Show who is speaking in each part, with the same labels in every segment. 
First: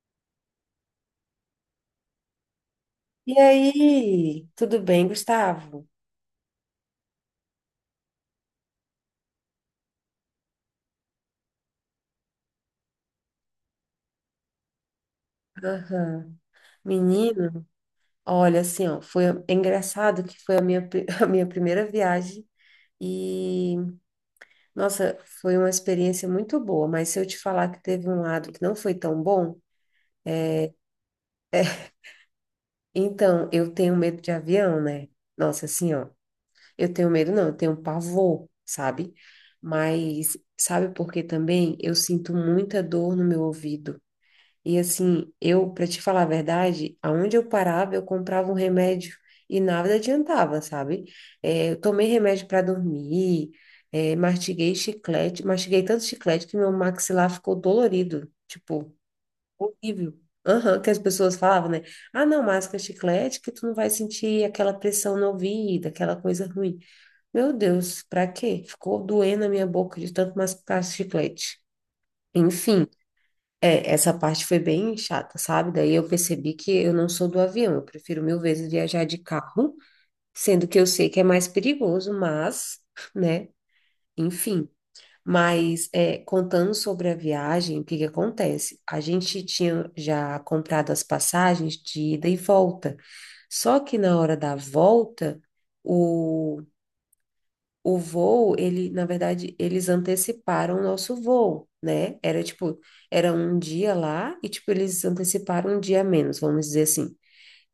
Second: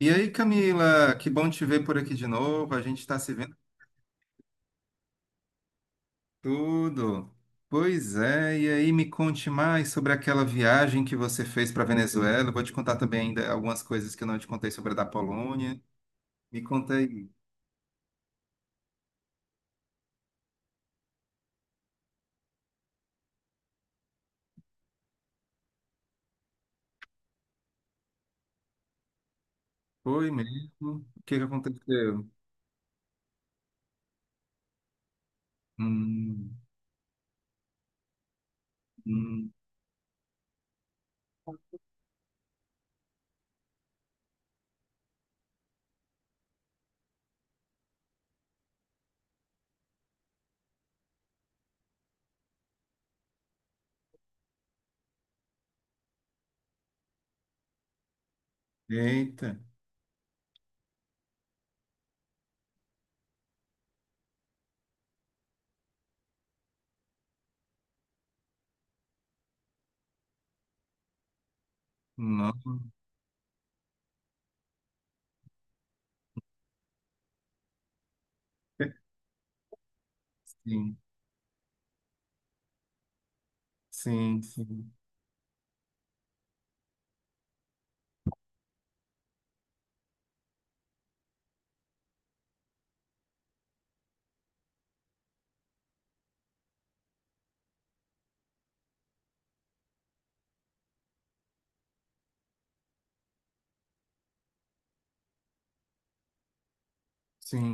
Speaker 1: E aí, Camila, que bom te ver por aqui de novo. A gente está se
Speaker 2: E
Speaker 1: vendo
Speaker 2: aí, tudo bem, Gustavo?
Speaker 1: tudo. Pois é, e aí me conte mais sobre aquela viagem que você fez para Venezuela. Eu vou te contar também ainda algumas coisas que eu não te contei sobre a da Polônia.
Speaker 2: Aham.
Speaker 1: Me conta aí.
Speaker 2: Menino, olha assim, ó, foi é engraçado que foi a minha, a minha primeira viagem e, nossa, foi uma experiência muito boa, mas se eu te falar que teve um lado que não foi tão bom,
Speaker 1: Foi mesmo? O que que aconteceu?
Speaker 2: então eu tenho medo de avião, né? Nossa, assim, ó,
Speaker 1: Hum,
Speaker 2: eu tenho medo não, eu tenho pavor, sabe?
Speaker 1: hum,
Speaker 2: Mas sabe por que também? Eu sinto muita dor no meu ouvido. E assim, eu, para te falar a verdade, aonde eu parava, eu comprava um remédio e nada adiantava, sabe? É, eu tomei remédio para dormir, é, mastiguei chiclete, mastiguei tanto chiclete que meu maxilar ficou dolorido, tipo,
Speaker 1: eita,
Speaker 2: horrível. Aham, que as pessoas falavam, né? Ah, não, masca chiclete que tu não vai sentir aquela pressão no ouvido, aquela coisa ruim. Meu Deus, pra quê? Ficou doendo a minha boca de tanto mascar chiclete.
Speaker 1: não.
Speaker 2: Enfim. É, essa parte foi bem chata, sabe? Daí eu percebi que eu não sou do avião, eu prefiro mil vezes viajar de carro, sendo que eu
Speaker 1: Sim,
Speaker 2: sei que é mais perigoso, mas, né,
Speaker 1: sim,
Speaker 2: enfim.
Speaker 1: sim,
Speaker 2: Mas é, contando sobre a viagem, o que que acontece? A gente tinha já comprado as passagens de ida e volta, só que na hora da volta, o o voo, ele, na verdade, eles anteciparam o nosso voo, né? Era tipo, era um dia lá e tipo eles anteciparam um dia a menos, vamos dizer assim.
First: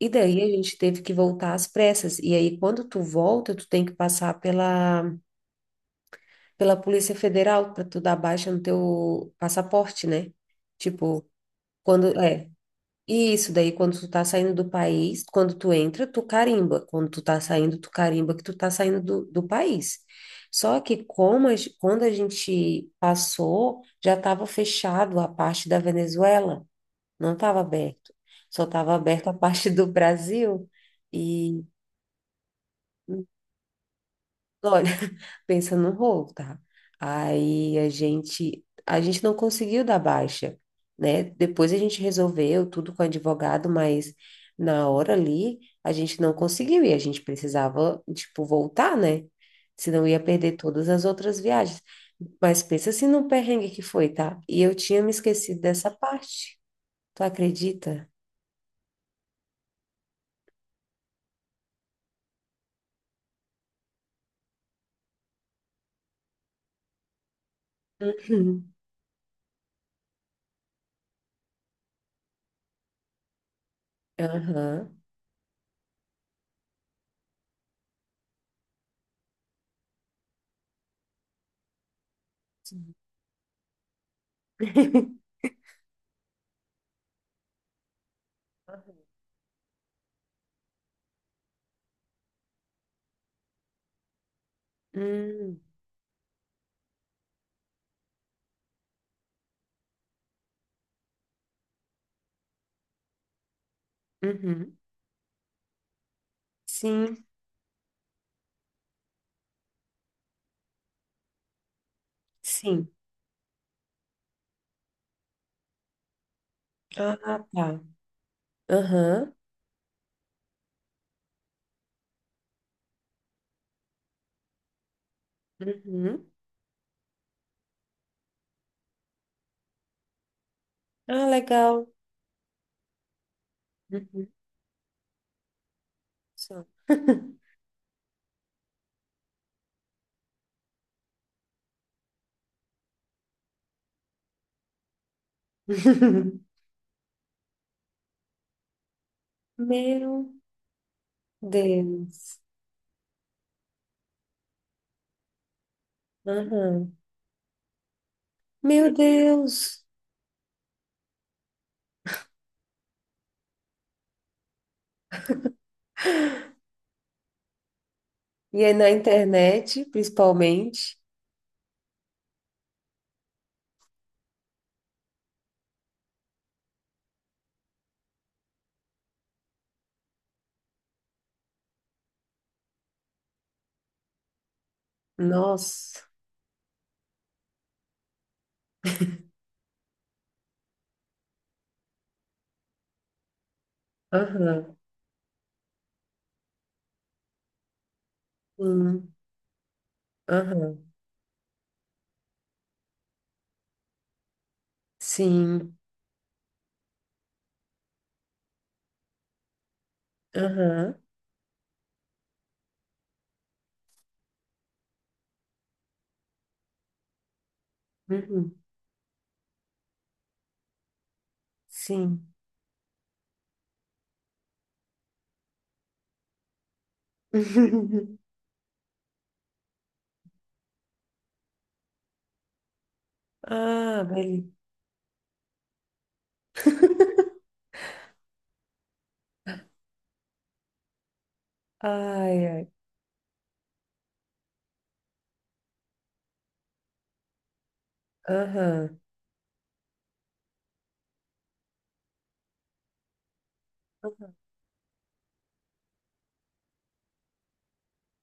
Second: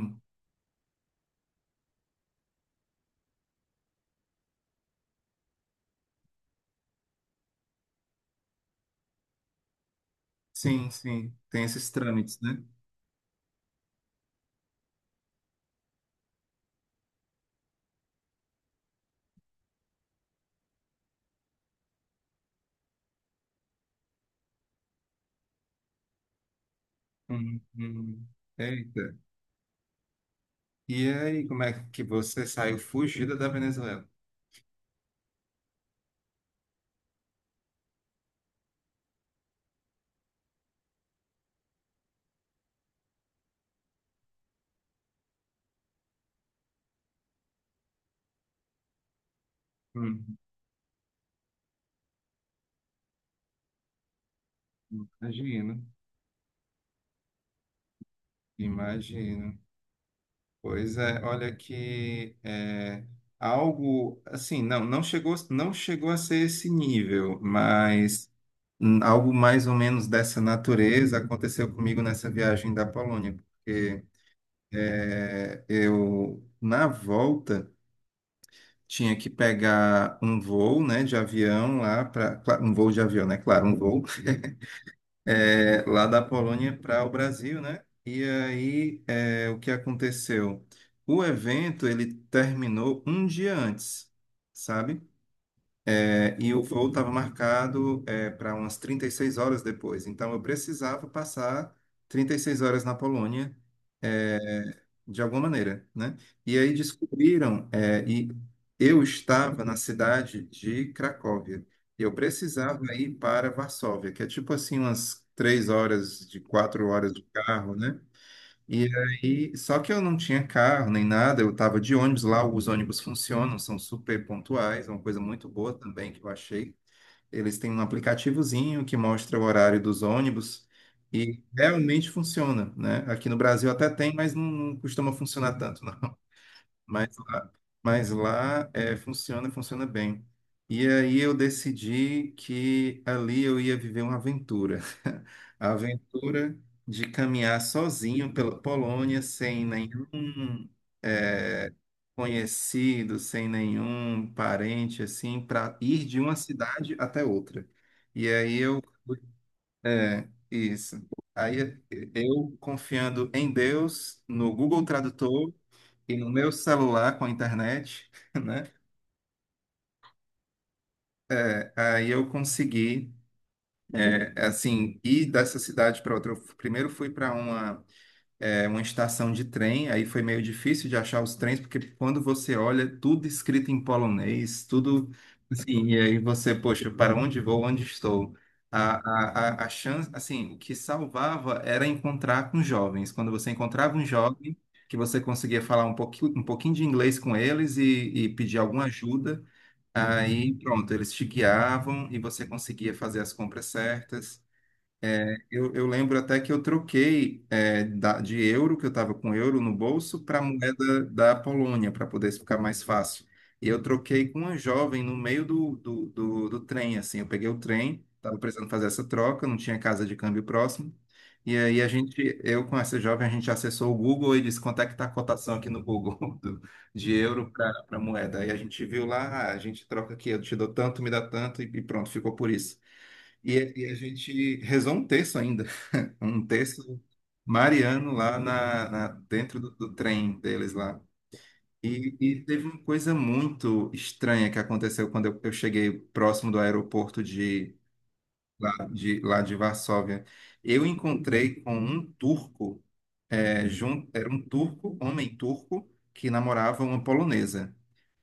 Speaker 2: E daí a gente teve que voltar às pressas. E aí quando tu volta, tu tem que passar pela Polícia Federal para tu dar baixa no teu passaporte, né?
Speaker 1: sim,
Speaker 2: Tipo,
Speaker 1: sim. Tem esses
Speaker 2: quando
Speaker 1: trâmites,
Speaker 2: é,
Speaker 1: né?
Speaker 2: e isso daí, quando tu tá saindo do país, quando tu entra, tu carimba. Quando tu tá saindo, tu carimba que tu tá saindo do país. Só que como quando a gente passou, já estava fechado a parte da Venezuela, não estava
Speaker 1: Hum,
Speaker 2: aberto.
Speaker 1: hum.
Speaker 2: Só estava
Speaker 1: Eita.
Speaker 2: aberto a parte do Brasil.
Speaker 1: E aí, como é que você saiu fugida da Venezuela?
Speaker 2: Olha, pensa no rolo, tá? Aí a gente não conseguiu dar baixa, né? Depois a gente resolveu tudo com o advogado, mas na hora ali a gente não conseguiu e a gente precisava, tipo, voltar, né? Senão ia
Speaker 1: Hum,
Speaker 2: perder todas as outras viagens. Mas pensa assim no perrengue que foi, tá? E eu tinha me esquecido
Speaker 1: imagino,
Speaker 2: dessa parte. Tu acredita?
Speaker 1: imagino. Pois é, olha que é, algo assim, não, não chegou a ser esse nível, mas
Speaker 2: Uhum.
Speaker 1: algo mais ou menos dessa natureza aconteceu comigo nessa viagem da Polônia, porque
Speaker 2: Aham.
Speaker 1: eu na volta tinha que pegar um voo, né, de avião lá para um voo
Speaker 2: Sim.
Speaker 1: de avião, né? Claro, um voo. Lá da Polônia para o Brasil, né? E aí, o que aconteceu? O evento ele terminou um dia antes, sabe?
Speaker 2: Uhum.
Speaker 1: E o voo estava marcado para umas 36 horas depois. Então, eu precisava passar 36 horas na Polônia, é,
Speaker 2: Uhum.
Speaker 1: de alguma maneira, né? E aí
Speaker 2: Sim,
Speaker 1: descobriram, eu estava na cidade de Cracóvia. Eu precisava
Speaker 2: sim.
Speaker 1: ir para Varsóvia, que é tipo assim umas 3 horas de 4 horas
Speaker 2: Ah,
Speaker 1: de carro,
Speaker 2: tá.
Speaker 1: né? E
Speaker 2: Aham.
Speaker 1: aí, só que eu não tinha carro nem nada, eu estava de ônibus lá, os ônibus funcionam, são super pontuais, é uma coisa muito boa também que eu
Speaker 2: Uhum.
Speaker 1: achei. Eles têm um aplicativozinho que mostra o horário dos ônibus
Speaker 2: Ah,
Speaker 1: e
Speaker 2: legal.
Speaker 1: realmente funciona, né? Aqui no Brasil até tem,
Speaker 2: Uhum.
Speaker 1: mas não, não costuma funcionar tanto, não.
Speaker 2: Só.
Speaker 1: Mas lá, mas lá funciona, funciona bem. E aí eu decidi que ali eu ia viver uma aventura. A aventura de caminhar sozinho pela Polônia, sem
Speaker 2: Meu
Speaker 1: nenhum é,
Speaker 2: Deus.
Speaker 1: conhecido, sem nenhum parente, assim, para ir de uma cidade
Speaker 2: Aham.
Speaker 1: até outra. E aí eu
Speaker 2: Meu Deus.
Speaker 1: isso. Aí eu confiando em Deus, no Google Tradutor e no meu celular com a internet, né?
Speaker 2: E aí na internet, principalmente.
Speaker 1: Aí eu consegui, assim, ir dessa cidade para outra. Primeiro fui para uma, uma estação de trem, aí foi meio difícil de achar os trens, porque quando você olha, tudo escrito em polonês, tudo assim, e
Speaker 2: Nossa.
Speaker 1: aí você, poxa, para onde vou, onde estou? A chance, assim, o que salvava era encontrar com jovens. Quando você encontrava um jovem,
Speaker 2: Aham.
Speaker 1: que você conseguia falar um pouquinho de inglês com eles e pedir alguma
Speaker 2: Sim.
Speaker 1: ajuda. Aí,
Speaker 2: Aham.
Speaker 1: pronto, eles te guiavam e você conseguia fazer as compras certas. Eu,
Speaker 2: Sim.
Speaker 1: eu lembro até que eu troquei de euro, que eu estava com euro no bolso, para
Speaker 2: Aham.
Speaker 1: moeda da Polônia, para poder ficar mais fácil. E eu troquei com uma jovem no meio do trem, assim. Eu peguei o trem, estava
Speaker 2: Uhum.
Speaker 1: precisando fazer essa troca, não tinha casa de câmbio próximo. E aí a
Speaker 2: Sim.
Speaker 1: gente, eu com essa jovem, a gente acessou o Google e disse quanto é que está a cotação aqui no Google do- de euro para moeda. Aí a gente viu lá, "Ah, a gente troca aqui, eu te dou tanto, me dá tanto, e pronto, ficou por isso." E a
Speaker 2: Ah, beleza.
Speaker 1: gente rezou um terço ainda um texto mariano lá dentro do trem deles lá.
Speaker 2: Ai,
Speaker 1: E teve
Speaker 2: ai.
Speaker 1: uma coisa muito estranha que aconteceu quando eu cheguei próximo do aeroporto de
Speaker 2: Aham.
Speaker 1: lá de Varsóvia. Eu encontrei com um turco, era um turco, homem turco, que namorava uma polonesa.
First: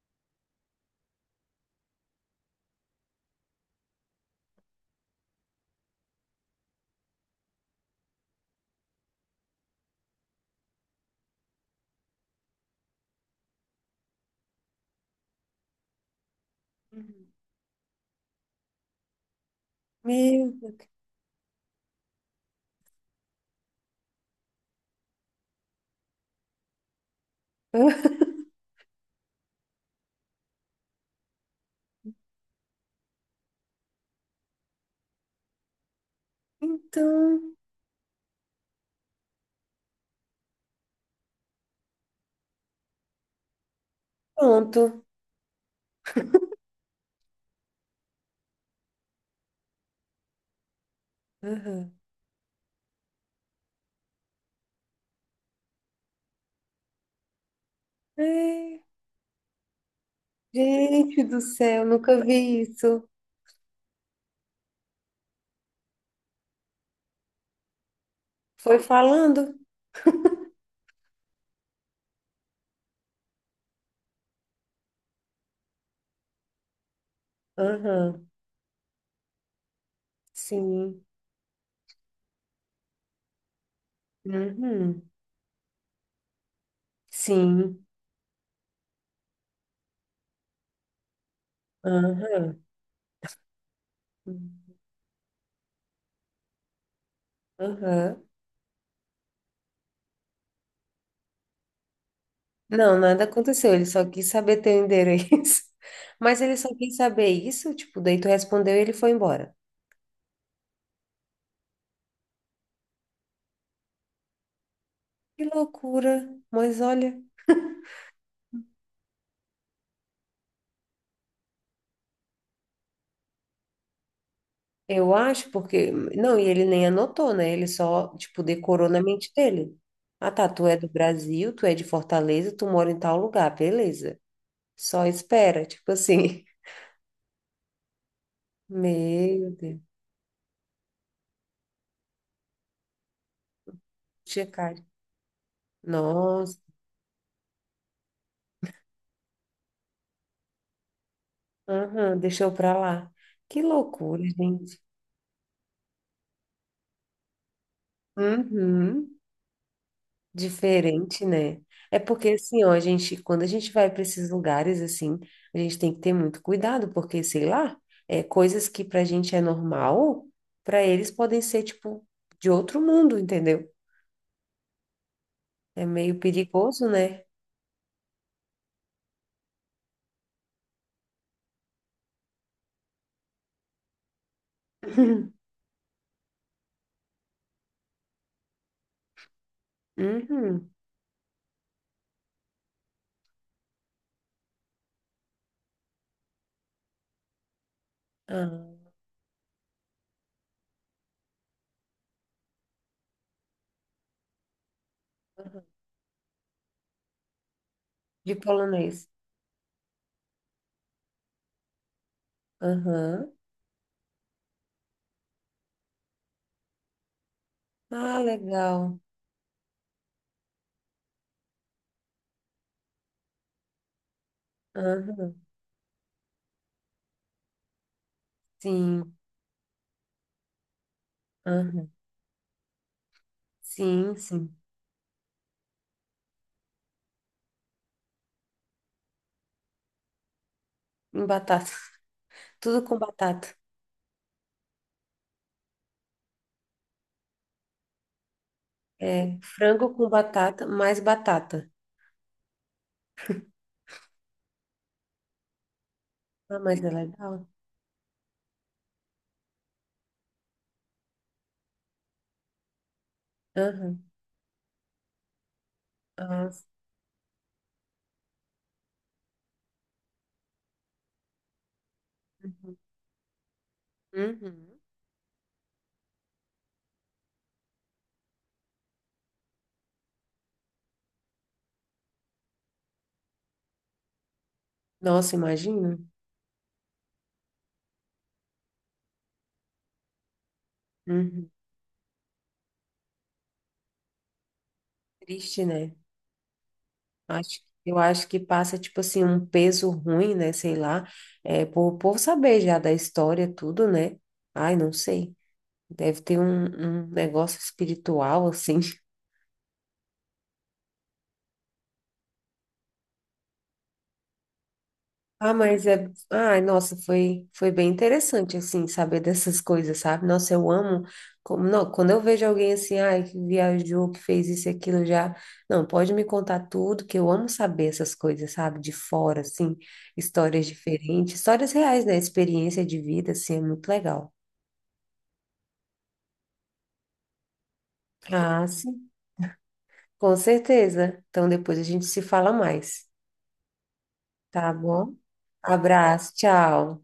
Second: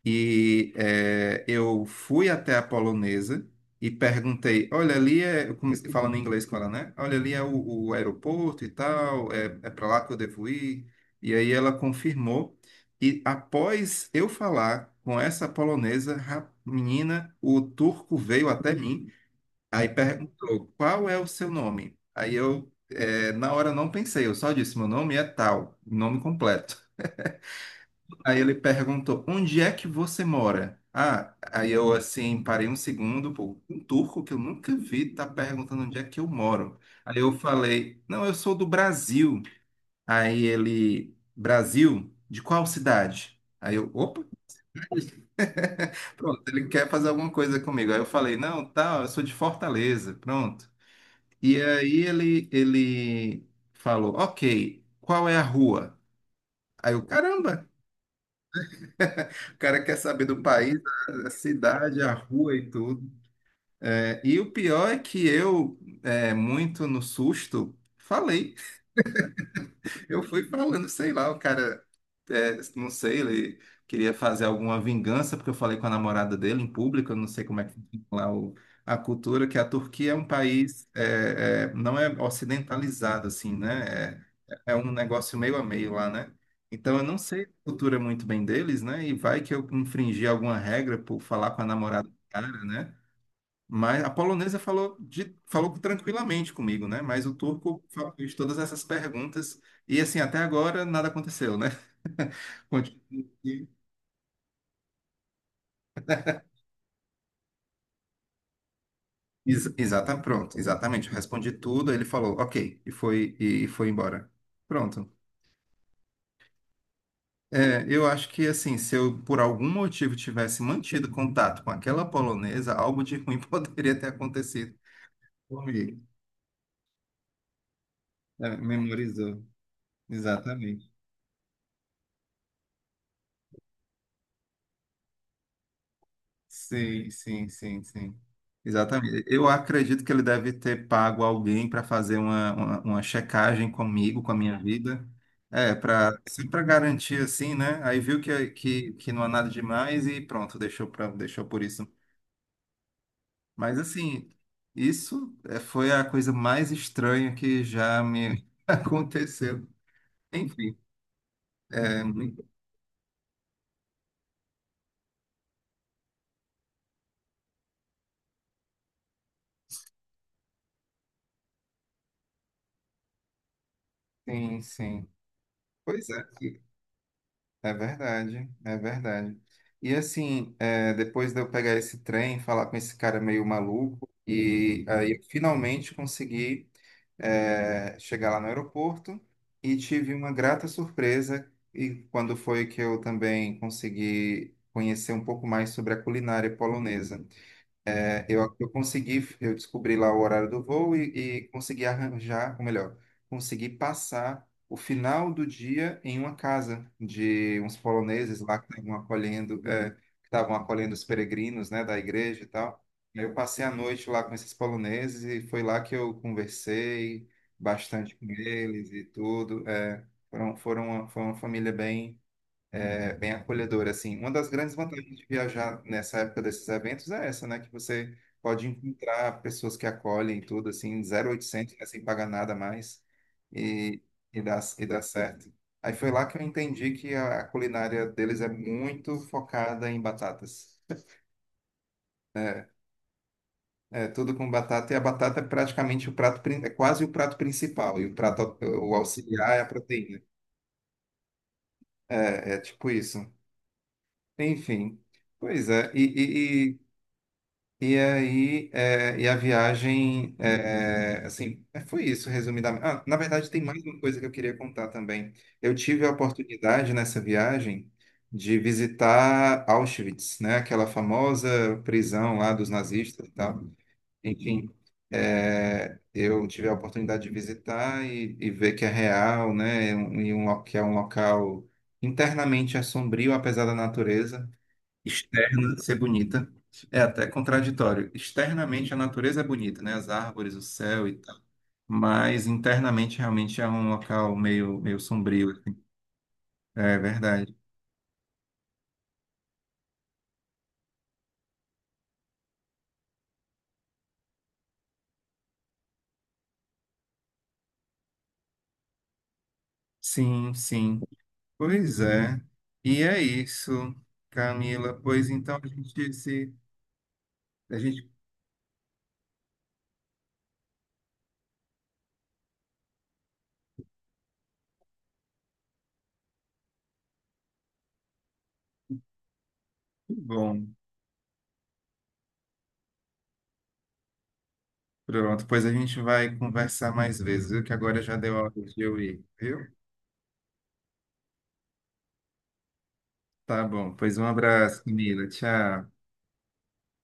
Speaker 1: E eu fui até a polonesa e perguntei: olha, ali é. Eu comecei falando em inglês com ela, né? Olha, ali é o aeroporto e tal, é para lá que eu devo ir. E aí ela confirmou. E após eu falar com essa polonesa,
Speaker 2: Uhum.
Speaker 1: menina, o turco veio até mim, aí perguntou:
Speaker 2: Meu
Speaker 1: qual é o seu nome? Aí eu, na hora, não pensei, eu só disse: meu nome é tal, nome completo.
Speaker 2: Deus.
Speaker 1: Aí ele perguntou: onde é que você mora? Ah, aí eu assim parei um segundo, pô, um turco que eu nunca vi tá perguntando onde é que eu moro. Aí eu
Speaker 2: Então,
Speaker 1: falei: não, eu sou do Brasil. Aí ele: Brasil? De qual cidade? Aí eu: opa,
Speaker 2: pronto.
Speaker 1: pronto, ele quer fazer alguma coisa comigo. Aí eu falei: não, tá, eu sou de Fortaleza, pronto. E
Speaker 2: Aham.
Speaker 1: aí ele falou: ok, qual é a rua? Aí eu: caramba.
Speaker 2: É,
Speaker 1: O cara quer saber do país,
Speaker 2: gente
Speaker 1: a
Speaker 2: do céu,
Speaker 1: cidade, a
Speaker 2: nunca
Speaker 1: rua
Speaker 2: vi
Speaker 1: e
Speaker 2: isso.
Speaker 1: tudo. É, e o pior é que eu, muito no susto, falei.
Speaker 2: Foi falando?
Speaker 1: Eu fui falando, sei lá, o cara, não sei, ele queria fazer alguma vingança, porque eu falei com a namorada dele em público, eu não sei como é que funciona
Speaker 2: Aham.
Speaker 1: a cultura, que a Turquia é um país,
Speaker 2: Sim.
Speaker 1: não é ocidentalizado, assim, né? É um
Speaker 2: Uhum.
Speaker 1: negócio meio a meio lá, né? Então eu não sei a
Speaker 2: Sim.
Speaker 1: cultura muito bem deles, né? E vai que eu infringi alguma regra por falar com a namorada do cara,
Speaker 2: Aham.
Speaker 1: né? Mas a polonesa falou, falou tranquilamente comigo, né? Mas o turco
Speaker 2: Aham.
Speaker 1: fez todas essas perguntas e, assim, até agora nada aconteceu, né?
Speaker 2: Não, nada
Speaker 1: Continu-
Speaker 2: aconteceu. Ele só quis saber teu endereço. Mas ele só quis saber isso, tipo, daí tu respondeu e ele foi embora.
Speaker 1: Ex exata, pronto, exatamente. Eu respondi tudo, ele falou, ok, e foi embora. Pronto.
Speaker 2: Que loucura. Mas olha.
Speaker 1: É, eu acho que, assim, se eu por algum motivo tivesse mantido contato com aquela polonesa, algo de ruim poderia ter acontecido
Speaker 2: Eu acho porque.
Speaker 1: comigo.
Speaker 2: Não, e ele nem anotou, né? Ele só, tipo,
Speaker 1: É,
Speaker 2: decorou na mente
Speaker 1: memorizou,
Speaker 2: dele. Ah, tá, tu é
Speaker 1: exatamente.
Speaker 2: do Brasil, tu é de Fortaleza, tu mora em tal lugar, beleza. Só espera, tipo assim.
Speaker 1: Sim, sim, sim, sim. Exatamente. Eu
Speaker 2: Meu Deus,
Speaker 1: acredito que ele deve ter pago alguém para fazer uma, uma checagem comigo, com a
Speaker 2: tinha
Speaker 1: minha
Speaker 2: cara.
Speaker 1: vida. É, para sempre
Speaker 2: Nossa,
Speaker 1: para garantir assim, né? Aí viu que não há nada demais e pronto, deixou por isso.
Speaker 2: aham, deixou pra lá. Que
Speaker 1: Mas
Speaker 2: loucura,
Speaker 1: assim,
Speaker 2: gente.
Speaker 1: isso é, foi a coisa mais estranha que já me
Speaker 2: Uhum.
Speaker 1: aconteceu. Enfim,
Speaker 2: Diferente, né? É
Speaker 1: é,
Speaker 2: porque assim, ó, a gente, quando a gente vai para esses lugares assim, a gente tem que ter muito cuidado, porque sei lá, é coisas que pra gente é normal, pra eles podem ser tipo de outro mundo, entendeu?
Speaker 1: sim, sim.
Speaker 2: É
Speaker 1: Pois
Speaker 2: meio
Speaker 1: é.
Speaker 2: perigoso, né?
Speaker 1: É verdade, é verdade. E assim, depois de eu pegar esse trem, falar com esse cara meio maluco, e aí eu finalmente consegui, chegar lá no aeroporto e tive uma grata
Speaker 2: Uhum.
Speaker 1: surpresa. E quando foi que eu também consegui conhecer um pouco mais sobre a culinária polonesa. Eu
Speaker 2: Ah,
Speaker 1: consegui, eu descobri lá o horário do voo e consegui arranjar, ou melhor, consegui passar o final do
Speaker 2: aham.
Speaker 1: dia em uma casa de uns
Speaker 2: De
Speaker 1: poloneses lá que estavam
Speaker 2: polonês.
Speaker 1: acolhendo, que estavam acolhendo os peregrinos, né, da igreja e tal. E aí
Speaker 2: Aham.
Speaker 1: eu passei a noite lá com esses poloneses e foi lá que eu conversei bastante
Speaker 2: Ah,
Speaker 1: com eles
Speaker 2: legal.
Speaker 1: e tudo. É, foi uma família bem bem acolhedor, assim. Uma das grandes vantagens de
Speaker 2: Aham.
Speaker 1: viajar nessa época desses eventos é essa, né? Que você pode
Speaker 2: Sim.
Speaker 1: encontrar pessoas que acolhem e tudo, assim, 0800, né?
Speaker 2: Aham.
Speaker 1: Sem pagar nada mais e,
Speaker 2: Sim, sim.
Speaker 1: e dá certo. Aí foi lá que eu entendi que a culinária deles é muito focada em batatas.
Speaker 2: Em batata.
Speaker 1: É
Speaker 2: Tudo com batata.
Speaker 1: é tudo com batata, e a batata é praticamente o prato, é quase o prato principal, e o prato, o
Speaker 2: É
Speaker 1: auxiliar é a
Speaker 2: frango com
Speaker 1: proteína.
Speaker 2: batata, mais batata.
Speaker 1: É, é tipo isso. Enfim, pois é,
Speaker 2: Ah,
Speaker 1: e,
Speaker 2: mas é legal.
Speaker 1: E aí, e a viagem, foi isso, resumidamente. Ah, na verdade, tem mais uma
Speaker 2: Aham.
Speaker 1: coisa que eu queria contar também. Eu tive a
Speaker 2: Ah,
Speaker 1: oportunidade nessa viagem de visitar Auschwitz, né? Aquela famosa prisão lá dos
Speaker 2: uhum.
Speaker 1: nazistas e tal. Enfim,
Speaker 2: Uhum.
Speaker 1: eu tive a oportunidade de visitar e ver que é real, né? E um, que é um local internamente assombrio, apesar da natureza
Speaker 2: Nossa,
Speaker 1: externa ser
Speaker 2: imagina.
Speaker 1: bonita. É até contraditório. Externamente a natureza é bonita, né? As árvores, o céu e tal.
Speaker 2: Uhum.
Speaker 1: Mas internamente realmente é um local meio, meio sombrio
Speaker 2: Triste,
Speaker 1: assim.
Speaker 2: né?
Speaker 1: É verdade.
Speaker 2: Acho, eu acho que passa, tipo assim, um peso ruim, né? Sei lá. É, por saber já da história, tudo, né? Ai, não sei. Deve ter um negócio espiritual, assim.
Speaker 1: Sim, sim. Pois é. E é isso, Camila. Pois
Speaker 2: Ah,
Speaker 1: então a
Speaker 2: mas é.
Speaker 1: gente se.
Speaker 2: Ai, nossa, foi
Speaker 1: A
Speaker 2: bem
Speaker 1: gente.
Speaker 2: interessante, assim, saber dessas coisas, sabe? Nossa, eu amo. Como, não, quando eu vejo alguém assim, ai, que viajou, que fez isso e aquilo já. Não, pode me contar tudo, que eu amo saber essas coisas, sabe? De fora, assim,
Speaker 1: Que
Speaker 2: histórias
Speaker 1: bom,
Speaker 2: diferentes, histórias reais, né? Experiência de vida, assim, é muito legal.
Speaker 1: pronto. Pois a gente vai conversar mais vezes, viu? Que agora já deu a hora
Speaker 2: Ah,
Speaker 1: de eu
Speaker 2: sim,
Speaker 1: ir, viu?
Speaker 2: com certeza. Então depois a gente se fala mais,
Speaker 1: Tá bom. Pois um
Speaker 2: tá
Speaker 1: abraço,
Speaker 2: bom?
Speaker 1: Camila. Tchau.
Speaker 2: Abraço, tchau.